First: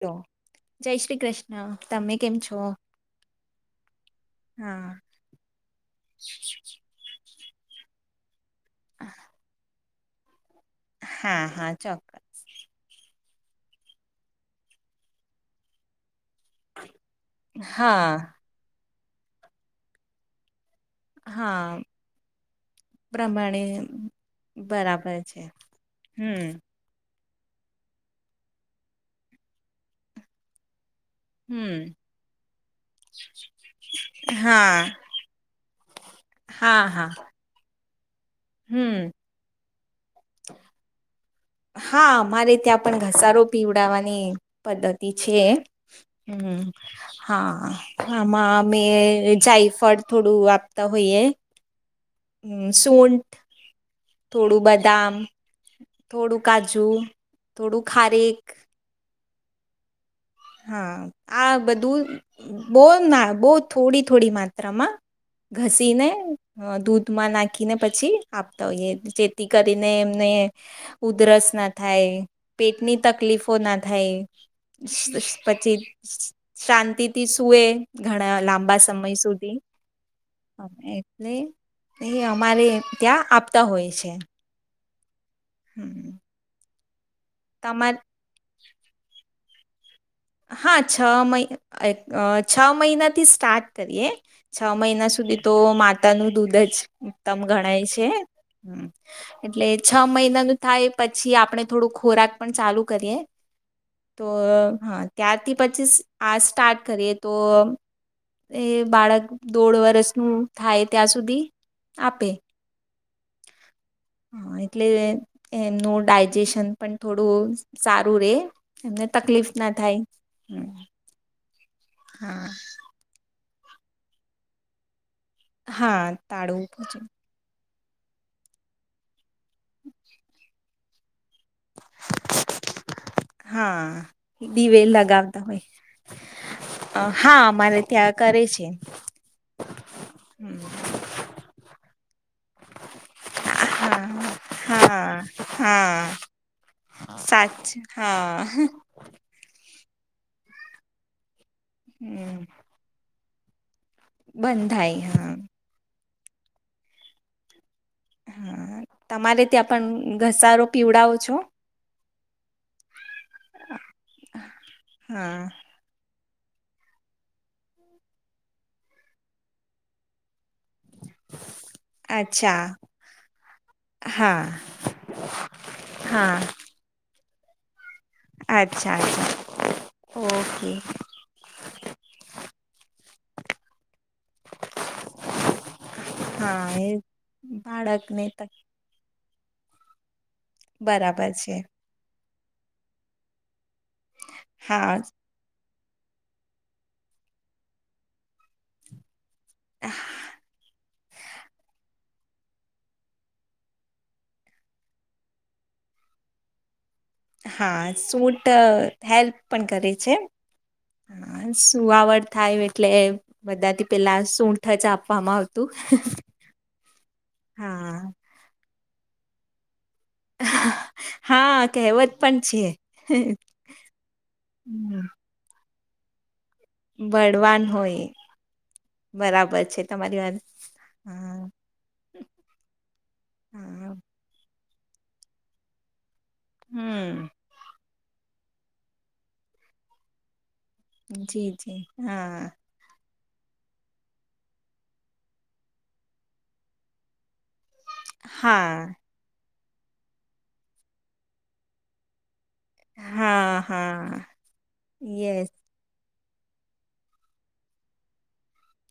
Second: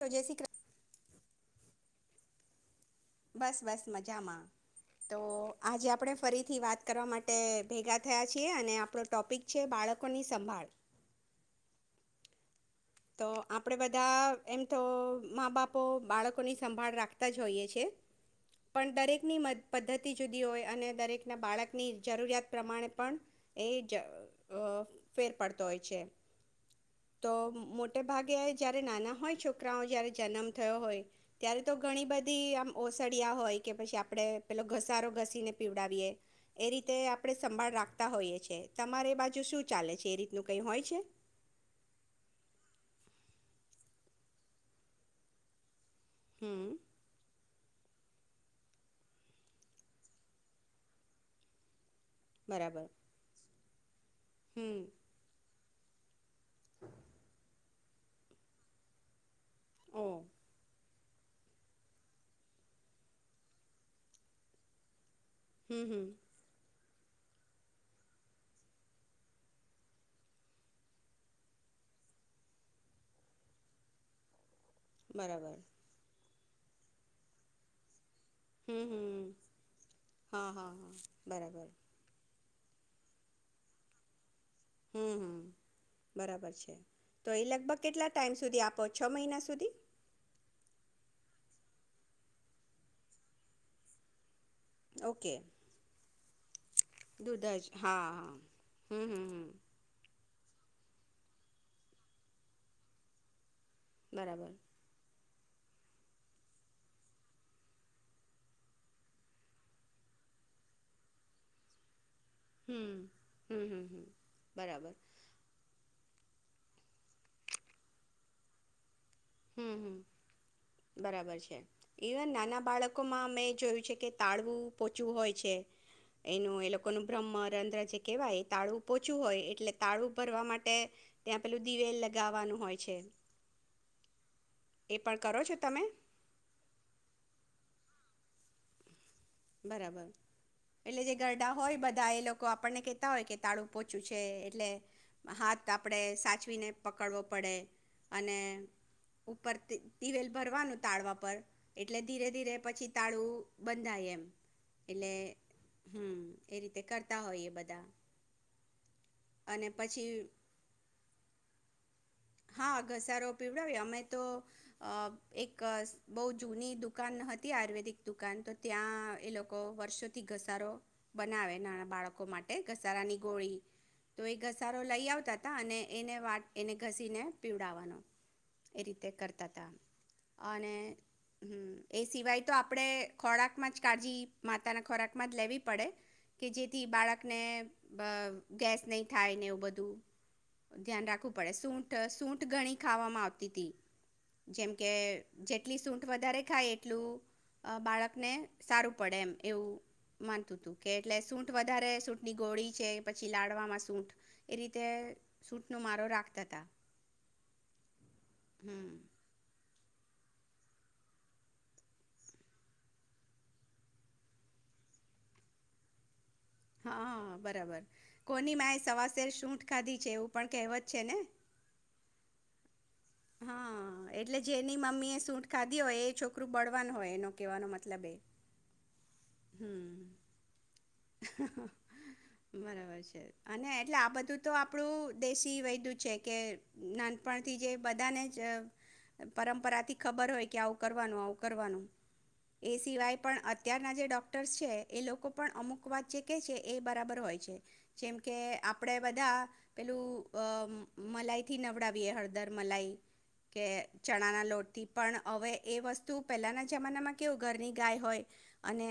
તો હ જય શ્રી કૃષ્ણ જય શ્રી કૃષ્ણ. હા તમે કેમ છો? બસ બસ મજામાં હા તો આજે આપડે ફરીથી વાત કરવા માટે ભેગા થયા. છે અને આપણો ટોપિક છે બાળક કોની સંંભાળ. હા, હા ચોક્કસ. તો આપડે બધા એમ તો મા બાપો બાળક કોની સંભાળ રાખતા જ હોઈએ છે. હા પણ દરેકની મ પદ્ધતિ જુદી હોય અને દરેક ના હા બાળકની જરૂરિયાત પ્રમાણે પણ પ્રમાણે એ જ અહ બરાબર ફેર છે પડતો હોય છે. હમ તો મોટે ભાગે જ્યારે નાના હોય છોકરાઓ જ્યારે જન્મ થયો હોય ત્યારે હમ તો ઘણી બધી આમ ઓસડિયા હોય કે પછી આપડે પેલો હા ઘસારો ઘસીને પીવડાવીએ એ હા રીતે હા આપણે સંભાળ રાખ તા હોઈએ છે. હમ તમારે બાજુ શું ચાલે છે એ રીતનું કંઈ હોય છે. હા, અમારે ત્યાં પણ ઘસારો પીવડાવવાની પદ્ધતિ છે. હમ્મ, હમ હા, હા. હામાં અમે જાયફળ થોડું આપતા હોઈએ. હમ્મ, બરાબર સુંઠ થોડું હમ બદામ થોડું કાજુ, થોડું ખારેક [inaudible] હા, આ બધું બહ ના બહ થોડી થોડી માત્રામાં હમ ઘસી હમ ને હ દૂધ માં નાખીને પછી આપતા હોઈએ જેથી કરીને એમને ઉધરસ ના થાય, પેટની તકલીફો ના થાય [inaudible] બરાબર પછી શાંતિથી સુએ ઘણા લાંબા હમ સમય હમ સુધી હા હા હા એટલે બરાબર એ અરે ત્યાં આપતા હોય છે. હમ્મ-હમ્મ. હમ, બરાબર છે. તો એ લગભગ તમારે કેટલા ટાઈમ સુધી આપો? છ મહિના સુધી હા, છ મહિ અર અ છ મહિના થી સ્ટાર્ટ કરીએ. છ મહિના ઓકે સુધી તો મા તાનું દૂધ જ એકદમ દૂધ જ ગણાય હા છે હા હમ હમ હમ લાચા મૈં અને થાય પછી આપણે થોડુંક ખોરાક પણ ચાલુ કરીએ. તો બરાબર હા, ત્યારથી પછી આ સ્ટાર્ટ કરીએ તો એ બાળક દોઢ વર્ષનું થાય ત્યાં સુધી આપે. હમ્મ. હા, એટલે એમનો ડાય જેશન પણ થોડું સારું રે અને તકલીફ હમ ના થાય. ઈવન હા નાના બાળકો મા મે જોયું છે કે, તાળવું પોચું હોય. હા, એનું તાળું એ લોકો નું બ્રહ્મમ રદ્ર કેવાય તાળવુ પોચું હોય એટલે તાળવુ ભરવા માટે ત્યાં પેલું દિવેલ લગાવાનું હોય છે. હા. દિવેલ એ પણ કરો લગાવતા છો હોય. તમે અ હા અમાર ત્યાં કરે છે. બરાબર એટલે જે ગરડા હોય બધ એ લોકો આપણને કેતા હોય કે તાળવુ હા પોચું છે એટલે હા હાથ આપણે હા સાચવીને પકડવો પડે સાચું અને હા ઉપરથી દિવેલ ભરવાનું તાળવા પર એટલે ધીરે ધીરે પછી તાળવુ બધાય એમ બધાય એટલે હા હમ. એ રીતે કરતા હોયએ બધા હા તમારે અને ત્યાં પન પછી ઘસારો પીવડાવો છો? હા ઘસારો પીવડાવી અમે તો અ હા એક બૌ જૂની દુકાન હતી આયુર્વેદિક દુકાન તો ત્યાં એ લોકો વર્ષોથી ઘસ ઘસારો બનાવે. નાના બાળકો માટે અચ્છા ઘસારાની ગોળી તો એ હા ઘસારો લઈ આવતા હતા અને એને હા વાટ એને ઘસીને પીવડાવવાનો એ અચ્છા રીતે અચ્છા કરતા તા ઓકે અને હમ એ સિવાય તો આપડે ખોળાકમાં જ કાળજી માતાના ખોરાકમાં જ લેવી પડે કે, હા જેથી એ બાળકને બાળકને બ ગેસ નહી થા થાય ને એવું બધું ધ્યાન બરાબર રાખું પડે છે સૂઠ સૂઠ ગણી ખાવામાં આવતી તી. જેમ કે હા જે એટલી સૂંઠ વધારે ખાય એટલું અ બાળકને સારું પડે એમ એવું માનતું તું કે એટલે સૂટ વધારે સૂં ની ગોળી છે પછી લાડવામાં સૂટ એ રીતે સૂટનો મારો રાખ તથા હા સુંટ હેલ્પ પણ કરે છે. અ સુઆવર થાય એટલે બધાથી પેલા સૂઠ જ આપવામાં આવતું. હા બરાબર. હા. કોની મેચ સવા શેર સુંઠ ખાધી છે. એવું પણ કહેવત છે ને હા કહેવત પણ છે. હા એટલે જેની હમ, મમ્મીએ એ સુંઠ ખાધી તી હોય એ છોક બળવાનું હોય એનો બળવાન કેવાનો મતલબ હોય એ. બરાબર છે હમ તમારી વાત હા હહ બરાબર છે. અને હા એટલે આ બધું તો આપણું દેશી વૈદ્ય ચેક કે હમ. નાનપણથી જે બધાને જ પરંપરા થી ખબર હોય કે આવું કરવાનું આવું જી જી કરવાનું. હા એ સિવાય પણ અત્યારના જે ડૉક્ટર્સ છે, એ લોકો પણ અમુક વાત જે કહે છે એ બરાબર હોય છે. જેમ કે આપડે હા બધા પેલું અ મલાઈથી નવડાવીએ હળદર મલાઇ, હા કે હા ચણા ના લોટથી પણ યસ હવે એ વસ્તુ તો પહેલાના જમાનામાં કેવુ ઘરની ગાય હોય, અને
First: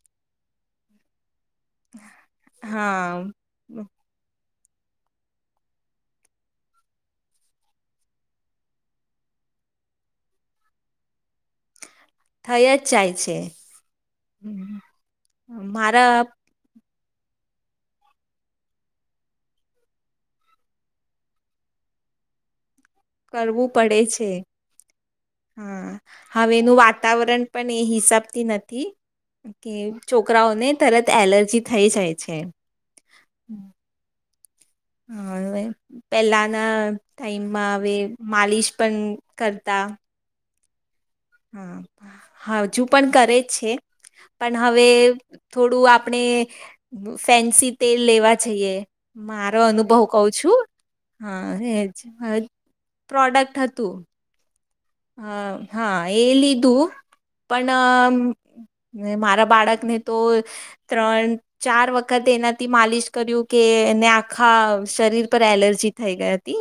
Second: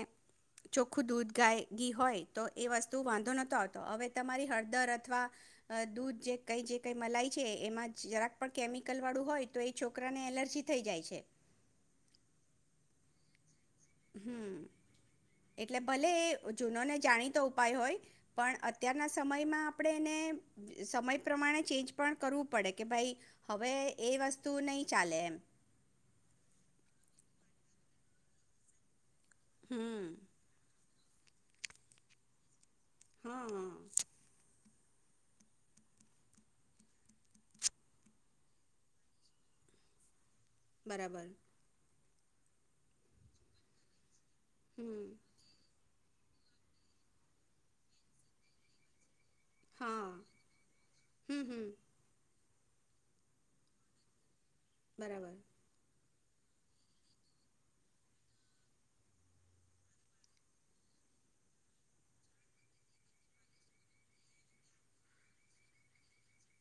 ચોખ્ખું દૂધ ગાય ઘી હોય તો એ વસ્તુ હા. વાંધો નહોતો આવતો હવે તમારી હળદ દર અથવા અ દૂધ જે કંઈ જે કંઈ મલાઈ છે એમાં જ જરાક પણ કેમિકલ વાળું હોય તો એ છોકરાને એલર્જી થઈ જાય છે. થઈ જ જાય છે. હમ એટલે ભલે મારા એ જૂનોને જાણીતો ઉપાય હોય, પણ અત્યારના સમયમાં આપણે એને સમય પ્રમાણે ચેન્જ પણ કરવું પડે. કે ભાઈ હવે કરવું પડે એ છે. વસ્તુ નહીં ચાલે એમ હા હવે એનું વાતાવરણ પણ એ હિસાબતી નથી. કે હમ છોકરાઓને તરત એલર્જી થઈ જાય છે. હા હા. હ પહેલાના ટાઈમમાં હવે માલિશ પણ કરતા. બરાબર. હા હજુ પણ કરે છે. પણ હવે હમ થોડું આપ. આપણે, ફેન્સી તેલ લેવા જઈએ. મારો અનુભવ હા કઉ છું, હમ હા હમ હાજ. પ્રોડક્ટ હતું. હ બરાબર હા. એ લીધું પણ મારા બાળકને તો ત્રણ ચાર વખત એનાથી માલિશ કર્યું કે એને આખા શરીર પર એલર્જી થઈ ગઈ હતી.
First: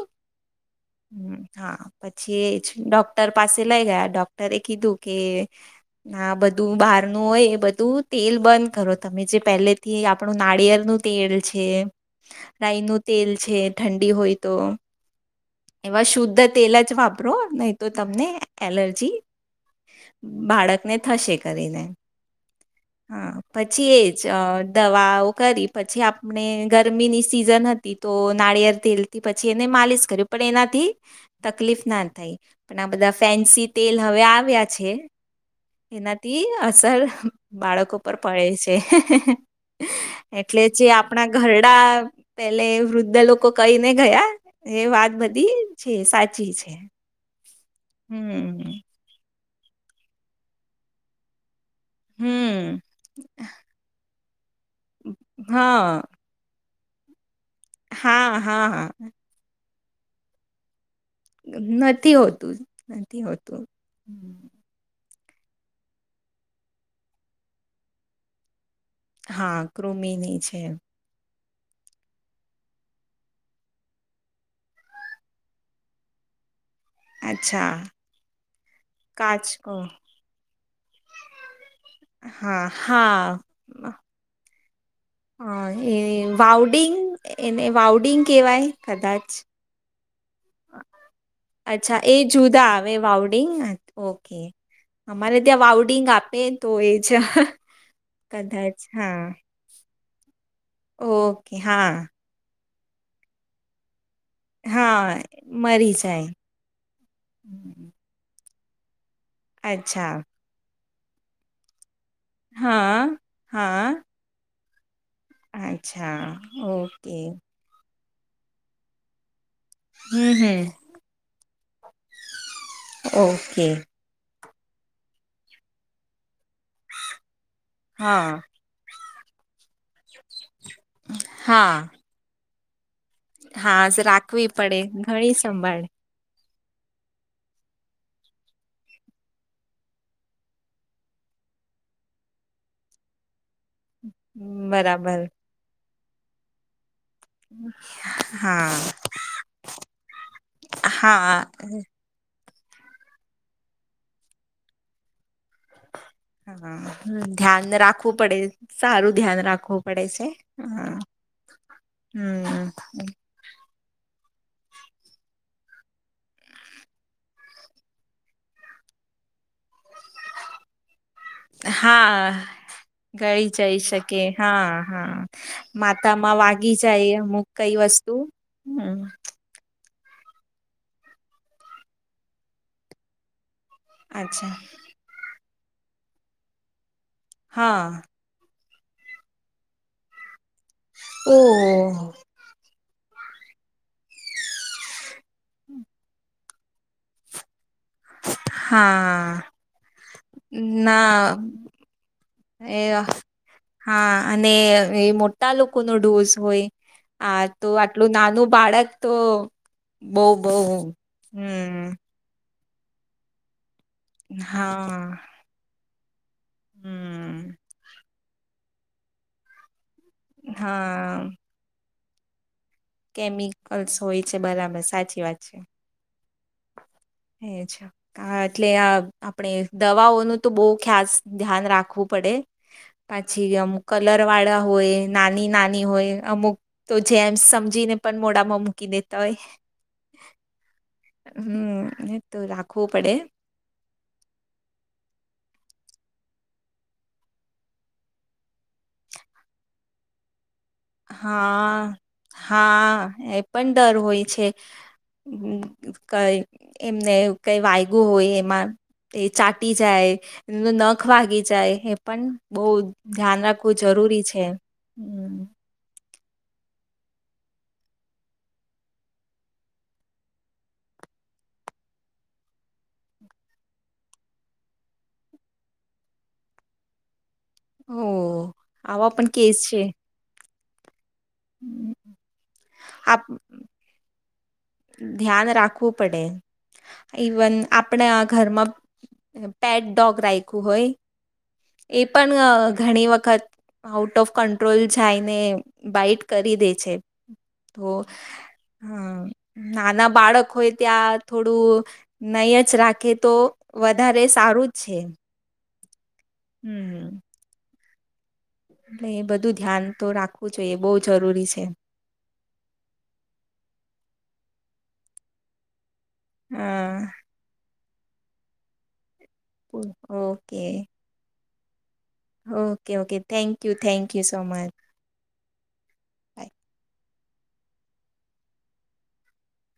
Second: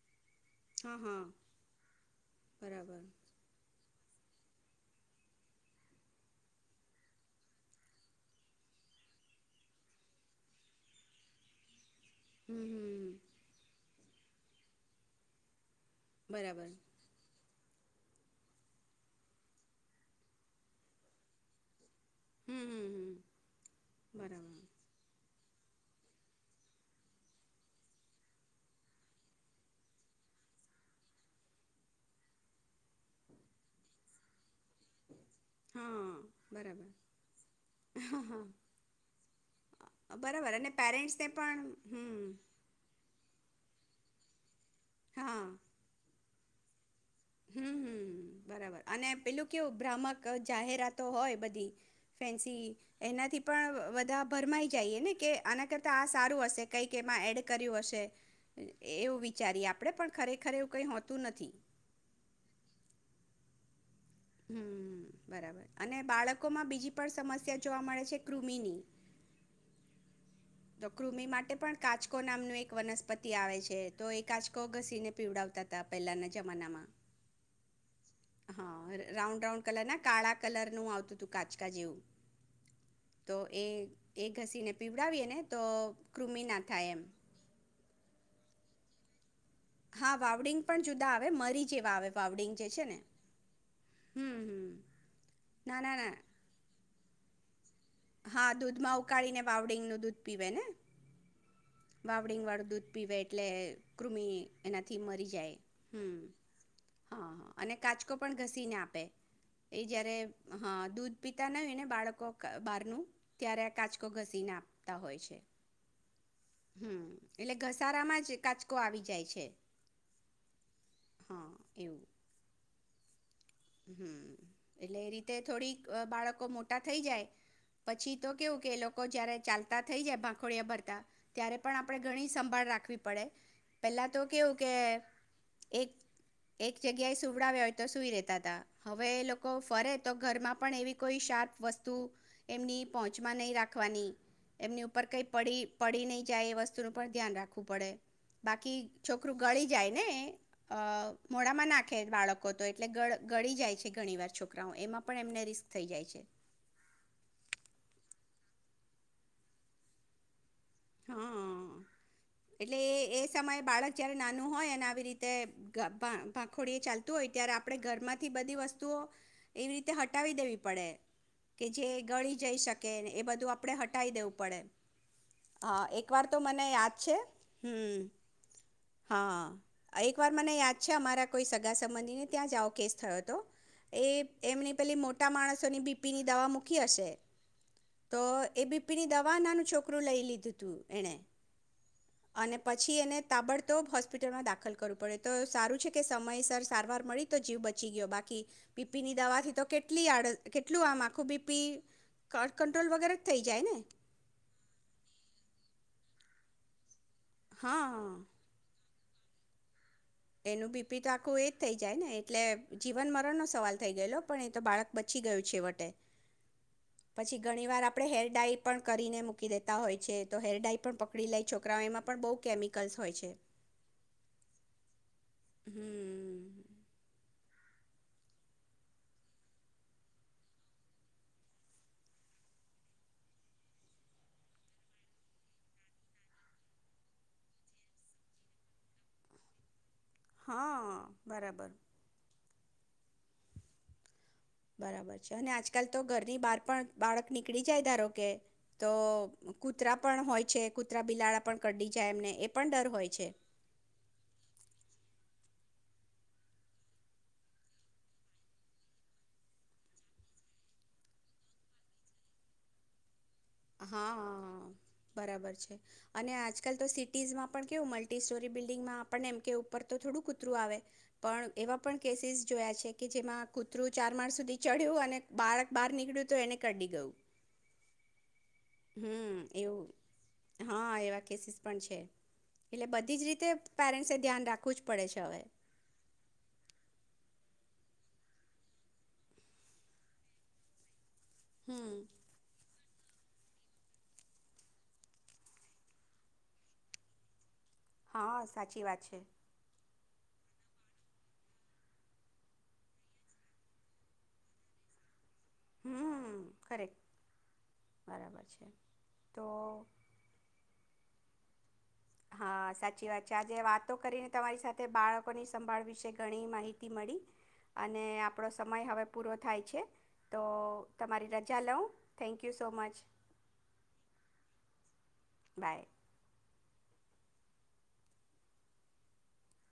હા હા હા પછી બરાબર ડોક. પાસે લઈ ગયા ડોક્ટરે કીધું કે ના બધું બહારનું હોય બધું તેલ બંધ કરો તમે જે પહેલેથી આપણું નારિયેળ નું તેલ છે. હમ રાય નો હમ તેલ છે ઠં ડી હોય તો. એ શુદ્ધ બરાબર તેલ જ વાપરો ને તો તમને એલર્જી બાળકને થશે કરીને. હમ હમ હમ હા પછી એજ બરાબર દવાઓ કરી પછી આપણે ગરમી ની સીઝન હતી તો નારિયેળ તેલ થી પછી એને માલિશ કર પણ એનાથી તકલીફ ના થાય. પણ આ બધા ફેન્સી તેલ હવે આવ્યા. છે હા એનાથી બરાબર અસર બાળકો પર હા પડે હા છે બરાબર એટલે અને જે પેરેન્ટ્સને આપણા પણ ઘરડા હમ પેલે વૃદ્ધ લોકો કઈ ને ગયા. એ વાત હા બધી છે સાચી ચીજ છે. હમમ બરાબર હમ અને પેલું કેવું ભ્રામક જાહેરાતો હોય બધી ફેન્સી હમ એનાથી પણ બધા ફરમાઈ જઈએ ને કે આના કરતા હા આ સારું હશે. કઈક એમાં એડ કયું હશે હા હા હા એવું વિચારી આપ આપણે પણ ખરેખર એવુ કઈ હો નથી હોત નથી હોતું. હમ. હમ બરાબર અને બાળકોમાં બીજી પણ સમસ્યા જોવા મળે છે કૃમિની. હા કૃમિની છે તો કૃમિ માટે પણ કાચકો નામનું એક વનસ્પતિ આવે છે તો એ કાચકો ઘસીને પીવડાવતા હતા પહેલાના જમાનામાં અચ્છા હા રાઉન્ડ કાચ રાઉન્ડ કલર ના કાળા કલર નું આવતું હતું કાચકા જેવું હા તો હા. એ ઘસીને પીવડાવી અને હ એ વાવડીગ એને વાવડિંગ કેવાય. કદાચ હા વાવડિંગ પણ જુદા આવે મરી જેવા અચ્છા આવે એ વાવડિંગ જે જુદા છે આવે ને વાઉડિંગ ઓકે હમ હમ અમારે ત્યાં ના ના વાઉડિંગ ના આપે તો એ અચ્છા. હા દૂધમાં ઉકાળી ને વાવડીંગ નું દૂધ પીવા ને ઓ બાવડીંગ વાળ દૂધ પીવે એટલે કૃમિ એનાથી હા મરી જાય મરી હમ જાય. હા હ અને હમ. કાચકો પણ ઘસી ને આપે. એ અચ્છા જયારે હા. દૂધ પીતા ન એને બાળકો. બાર હા નું ત્યારે આ હા કાચકો ઘસી ના આપ. અચ્છા. ઓકે. સારામાં જ કાચકો આવી જાય છે. હમ હમ. હા એવું. ઓ. [inaudible] એ રીતે થોડીક બાળકો. મોટા થઈ જાય પછી તો હા કેવું કે લોકો. જયારે ચાલતા થઈ જાય ભ ખોડિયા ભરતા ત્યારે પણ આપણે ગણી. સંભાળ રાખવી. પડે હાજ પહેલાં તો રાખવી કેવું કે પડે ઘણી સંભાળે. એક એક જગ્યાએ સુવડાવ્યા હોય તો સુઈ રહેતાં તા હવે એ લોકો ફરે તો ઘરમાં પણ એવી કોઈ શાર્પ વસ્તુ એમની પહોંચમાં નહી રાખ ખવાની એમની ઉપર બરાબર કંઈ પડી પડી નહી જાય એ વસ્તુ ઉપર ધ્યાન રાખવું પડે, હા બાકી છોકરું ગળી જાય ને એ હા મોડામાં નાખે બાળક કો તો એટલે ગળ ગળી જાય છે ઘણી વાર છોકરાઓ એમાં પણ એમને રિસ્ક થઈ જાય છે હા ધ્યાન રાખવું પડે સારું ધ્યાન રાખવું પડે છે. હા, હમ્મ. એટલે એ એ સમયે બાળક જ્યા નાનું હોય આવી રીતે કા ભા ભાખોડી ચાલતું હોય ત્યારે આપણે ઘરમાંથી બધી વસ્તુઓ એવી રીતે હટાવી દેવી પડે કે જે ગળી હા જઈ શકેને એ ગળી બધું આપણે જઈ હટાવી શકે દેવું પડે. હા હા હા એકવાર તો માથામાં મને વાગી યાદ જાય છે અમુક કઈ હમ વસ્તુ હમ્મ? એક વાર મને યાદ છે અમારા કોઈ સગા સંબંધીને ત્યાં જ આવો કેસ થયો તો. એ અચ્છા એમની પેલી મોટા માણસ સોની બીપીની દવા મૂકી હશે હા તો એબી પી ની દવા નાનું છોકરું લઈ લીધું. હતું એણે ઓહો. અને પછી એને તાબડતો હોસ્પિટલમાં દાખલ કરવું પડ્યું તો સારું છે કે સમયસર સારવાર મળી તો જીવ બચ ચી બાકી બીપીની હા દવાથી તો કેટલી આડત કેટલું આમ આખું ના બીપી ક કંટ્રોલ એ વગેરે જ થઈ જાય ને. હા અને એ મોટા લોકોનો ડોઝ હોય. આ તો આટલું હા નાનું બાળક તો બહુ બહુ એનું બીપી તો આખું એજ થઇ હમ જાય ને એટલે જીવન મરણ નો સવાલ થઈ ગયેલો પણ એ તો બાળક હા બચી ગયું છેવટે. પછી હમ ઘણી વાર આપડે હેલ ડાઇ પણ કરીને મૂકી દેતા હોય છે તો હેરડાઈ પણ પકડી હા લે છોકરાઓ એમાં પણ બહુ કેમિકલ્સ હોય છે કેમિકલ્સ હોય છે, બરાબર, સા ચી વાત છે. હમ એ જ, હા એટલે આપણેે દવાઓનું તો બહું ખ્યાસ ધ્યાન રાખવું પડે, પછી અમુક કલર વાળા હોય નાની નાની હોય અમુક તો જેમ સમ જીને પણ મોડામાં મૂકી દેતા હોય હા બરાબર હમ્મ. તો રાખવું પડે બરાબર છે, અને આજકાલ તો ઘરની બહાર પણ બાળક નીકળી જાય ધારો કે તો કૂતરા પણ હોય છે કૂતરા બિલાડા પણ કરડી હા, જાય એમને એ પણ ડર હોય હા છે એ પણ ડર હોય છે. કંઈ એમને એવું કંઈ વાયગું હોય એમાં એ ચાટી જાય, નન નખ વાગી જાય એ પણ બહુ ધ્યાન રાખ ખવું જરૂરી છે. હા બરાબર છે અને આજકાલ તો સિટીઝમાં પણ કેવું મલ્ટી સ્ટોરી બિલ્ડિંગમાં આપણે એમ કે ઉપર તો થોડું કુતરું આવે, પણ એવા પણ કેસીસ જોયા છે કે જેમાં કૂતરું ચાર માર સુધી ચડ્યું અને બાળક બહાર નીકળ્યું તો એને કરડી ગયું. ઓહ. આવા પણ હમ કેસ છે. એવું હા એવા કેસ પણ હમ. છે, એટલે બધી આપ છ રીતે પેરેન્સ એ ધ્યાન રાખ ધ્યાન રાખવું પડે, ઇવન આપણે આ ઘરમાં પેટ ડોગ રાયખું હોય હમ એ પણ અહ ઘણી વખત આઉટ ઓફ કંટ્રોલ જાયને બાઈટ કરી દે છે. તો હા, સાચી વાત છે. હમ નાના બાળક હોય ત્યાં થોડું નય જ રાખે તો વધારે સારું છે. હમ્મ. હમ્મ. બરાબર છે. એટલે એ તો બધું ધ્યાન તો રાખવું જોઈએ બહુ જ જરૂરી છે. હા સાચી વાત છે. આજે વાતો કરીને તમારી સાથે બાળકોની સંભાળ વિશે ઘણી માહિતી હા મળી. અને આપણો સમય હવે પૂરો થાય છે, તો તમારી ર ચાલો okay okay thank you thank you so much. By.